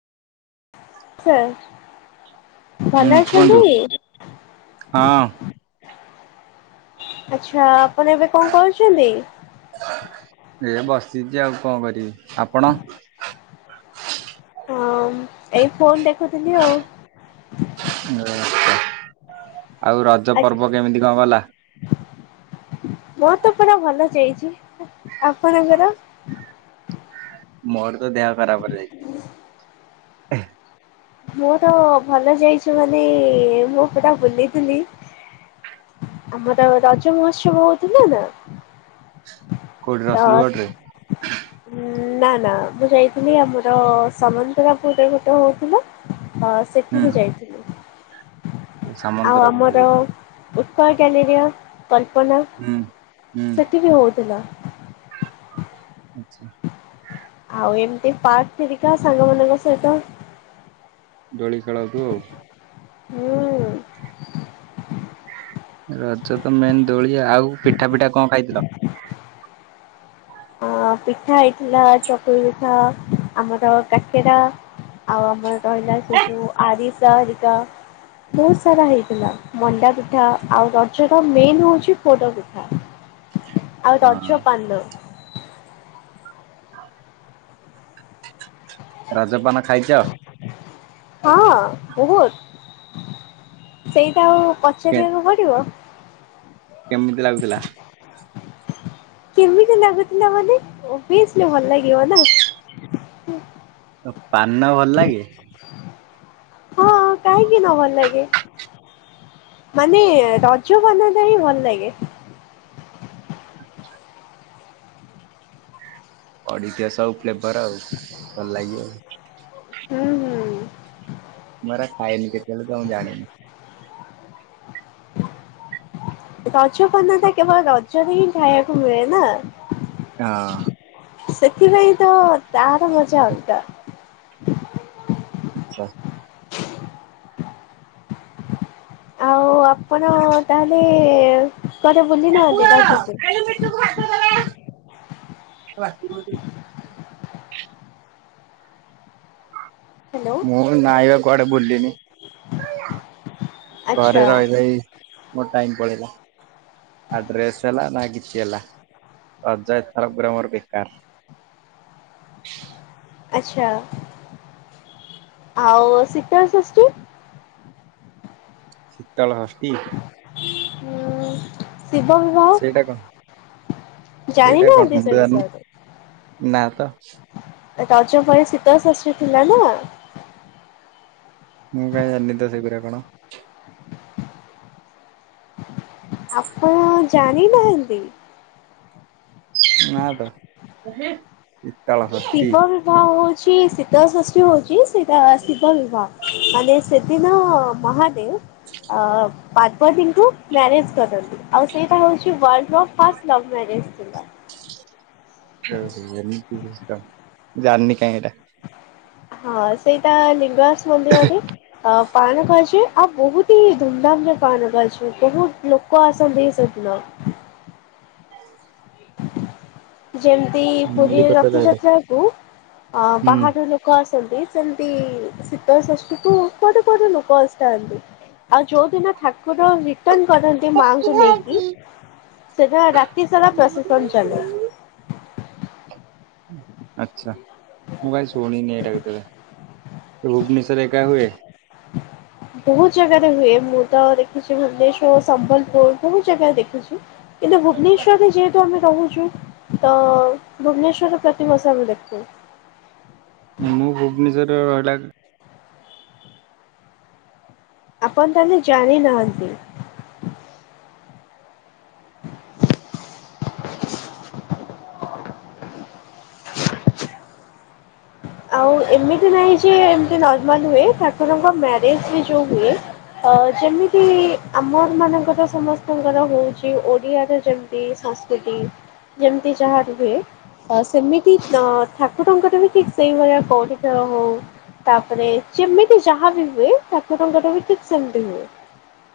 Sir. ହୁଁ ଭଲ କୁହନ୍ତୁ। ଅଛନ୍ତି? ହଁ ଆଛା ଆପଣ ଏବେ କଣ କରୁଛନ୍ତି? ସିଯା ଆଉ କଣ କରିବି ଆପଣ? ହଁ ଏଇ ଫୋନ୍ ଦେଖୁଥିଲି ଆଉ ଓହୋ। ଆଉ ରଜ ଆଚ୍ଛା ପର୍ବ କେମିତି କଣ ଗଲା? ମୋର ତ ପୁରା ଭଲ ଯାଇଛି, ଆପଣଙ୍କର? ମୋର ତ ଦେହ ଖରାପ ରେ ଯାଇଛି। ମୋର ଭଲ ଯାଇଛି ମାନେ ମୁଁ ପୁରା ବୁଲିଥିଲି। ଆମର ରଜ ମହୋତ୍ସବ ହଉଥିଲା ନା କୋଉଠି ତ ରସୁଲ୍-ଗଡ୍‌ରେ? ନା ନା ମୁଁ ଯାଇଥିଲି ଆମର ସାମନ୍ତରାପୁରରେ ଗୋଟେ ହଉଥିଲା। ହଁ ହୁଁ। ସେଠିକି ଯାଇଥିଲି। ଆଉ ସାମନ୍ତରା ଆମର ଯାଇଥିଲ। ଉତ୍କଳ କ୍ୟାଲେରିୟମ୍ କଳ୍ପନା ହୁଁ ହୁଁ। ସେଠି ବି ହଉଥିଲା। ଆଚ୍ଛା। ଆଉ ଏମିତି ପଟ ରିକା ସାଙ୍ଗମାନାନଙ୍କ ସହିତ ଦୋଳି ଖେଳ ହଉଥିବ ଆଉ। ହୁଁ। ରଜ ତ ମେନ୍ ଦୋଳି ଆଉ ପିଠା ପିଠା କଣ ଖାଇଥିଲ? ଅ ପିଠା ହେଇଥିଲା ଚକୁଳି ପିଠା ଆମର କାକେରା ଆଉ ଆମର କହିଲା ସେ ଯୋଉ ଆରିଶାରିକା ବହୁତ ସାରା ହେଇଥିଲା ମଣ୍ଡା ପିଠା ଆଉ ରଜର ମେନ ହଉଛି ପୋଡ ପିଠା। ଆଉ ହଁ ରଜ ପାନ। ରଜପାନ ଖାଇଛ? ହଁ ବହୁତ ସେଇଟା ଆଉ କେ ପଚାରିବାକୁ ପଡିବ? କେମିତି ଲାଗୁଥିଲା? କେମିତି ଲାଗୁଥିଲା ମାନେ ବସିଲେ ଭଲ ଲାଗିବ ନା। ଓ ପାନ ଭଲ ଲାଗେ? କାଇ କିି ନ ଭଲ ଲାଗେ। ମାନେ ରଜ ପାନ ଟା ହିଁ ଭଲ ଲାଗେ। [inaudible] ଅଡିିକ ସବୁ ପ୍ଲେବର ଆଉ ଭଲ ଲାଗିବ ଆଉ। ହୁଁ ହୁଁ। ମରା ଖାଇନି କେତେଲ କେ ହଁ ଜାଣିନି। ରଜପାନ କେବଳ ରଜରେ ହିଁ ଖାଇବାକୁ ମିଳେ ନା। ହଁ। ସେଥିପାଇଁ ତାର ମଜା ଅଲଗା। ଆଚଛା। ଆଉ ଆପଣ ତାହେଲେ କୁଆଡେ ବୁଲି ନାହାନ୍ତି ରଜରେ? ମୁଁ [inaudible] ହ୍ୟାଲୋ ମୁଁ ନାଇବା କୁଆଡେ ବୁଲିିନି। ଘରେ ଆଚ୍ଛା ରହି ରହି ମୋ ଟାଇମ ପଳେଇିଲା। ଆ ଡ୍ରେସ୍ ହେଲା ନା କିଛି ହେଲା। ରଜ ଏଥର ପୁରା ମୋର ବେକାର। [inaudible] ଆଛା ଆଉ ଶୀତଳ ଷଷ୍ଠୀ? ଶୀତଳ ଷଷ୍ଠୀ? ଉଁ ଶିବ ବିିବାହ? ସେଇଟା କଣ ଜାଣି ସେଇଟା କଣ ନାନ୍ତି ମୁଁ ତ ସେ ବିଷୟ ଜାଣିନି ରେ? ନା ତ ରଜ ପରେ ଶୀତଳ ଷଷ୍ଠୀ ଥିଲା ନା। ମୁଁ କାଇ ଜନ ତ ସେଇ ପରା କଣ। ଆପଣ ଜାଣିନାହାନ୍ତି? ନା ତ। ଶୀତଳ ଷଷ୍ଠୀ ଶିବ ବିବାହ ହଉଛି ଶୀତ ଷଷ୍ଠୀ ହଉଛି ଶିବ ବିିବାହ ସେଦିନ ମହାଦେବ ପାର୍ବତୀଙ୍କୁ ମ୍ୟାରେଜ କରନ୍ତିୁ ଆଉ ସେଇଟା ହଉଛି ଫଷ୍ଟ ଲଭ୍ ମାରେଜ। [unintelligible] ଏମିତି ଜାଣିନି କାଇ ଏଇଟା। ହଁ ସେଇଟା ଲିଙ୍ଗରାଜ ମନ୍ଦିରରେ ଅ ପାଳନ କଛି ଆଉ ବହୁତ ହି ଧୁମଧାମରେ ପାଳନ କରା ଯାଏ ବହୁତ ଲୋକ ଆସନ୍ତି ସେଦିନ। [inaudible] ଯେମିତି ପୁରୀ ଏମିତି କଥା ତାହେଲେ ରଥଯାତ୍ରାକୁ ଅ ହୁଁ ବାହହାର ଲୋକ ଅଛନ୍ତି ସେମତି ଶୀତଲ ସଷ୍ଠୀ କୁ କୁଆଡୁ କୁଆଡୁ ଲୋକ ଆସିଥାନ୍ତି ଆଉ ଯୋଉ ଦିନ ପର ରିଟର୍ଣ କରନ୍ତି ମାଙ୍କୁ ନେଇକି ସେଟା ରାତି ସାରା ପ୍ରଶସନ ଚାଲେ। ଆଚଛା ମୁଁ କାଇ ଶୁଣି ନେଇଡାକ କେବେ। ଭୁବନେଶ୍ୱରରେ ଏକା ହୁଏ? [unintelligible] ବହୁତ ଜାଗାରେ ହୁଏ ମୁଁ ତ ଦେଖିଛି ଭୁବନେଶ୍ୱର ସମ୍ବଲପୁର ବହୁତ ଜାଗାରେ ଦେଖିଛିୁ। କିନ୍ତୁ ଭୁବନେଶ୍ୱରରେ ଯେହେତୁ ଆମେ ରହୁଛିୁ ତ ଭୁବନେଶ୍ଵର ପ୍ରତିିବର୍ଷ ଆମେ ଦେଖୁ। ମୁଁ ଭୁବନେଶ୍ୱର ରେ ରହିଲା ଆପଣ ତାହେଲେ ଜାଣିନାହାନ୍ତି। [unintelligible] ଆଉ ଏମିତି ନାହିଁ ଯେ ଏମତି ନର୍ମାଲି ହୁଏ ଠାକୁରଙ୍କ ମ୍ୟାରେଜ ରେ ଯୋଉ ହୁଏ ଅ ଯେମିତି ଆମର ମାନଙ୍କର ସମସ୍ତଙ୍କର ହଉଛି ଓଡିଆରେ ଯେମତି ସଂସ୍କୃତି ଯେମତି ଯାହା ରୁହେ ସେମିତି ଅ ଠାକୁରଙ୍କର ବି ଠିକ ସେଇଭଳିଆ କଉଡ଼ି ଖେଳ ହଉ ତାପରେ ଯେମିତି ଯାହା ବିି ହୁଏ ଠାକୁରଙ୍କର ବି ଠିକ ସେ [unintelligible] ହୁଏ।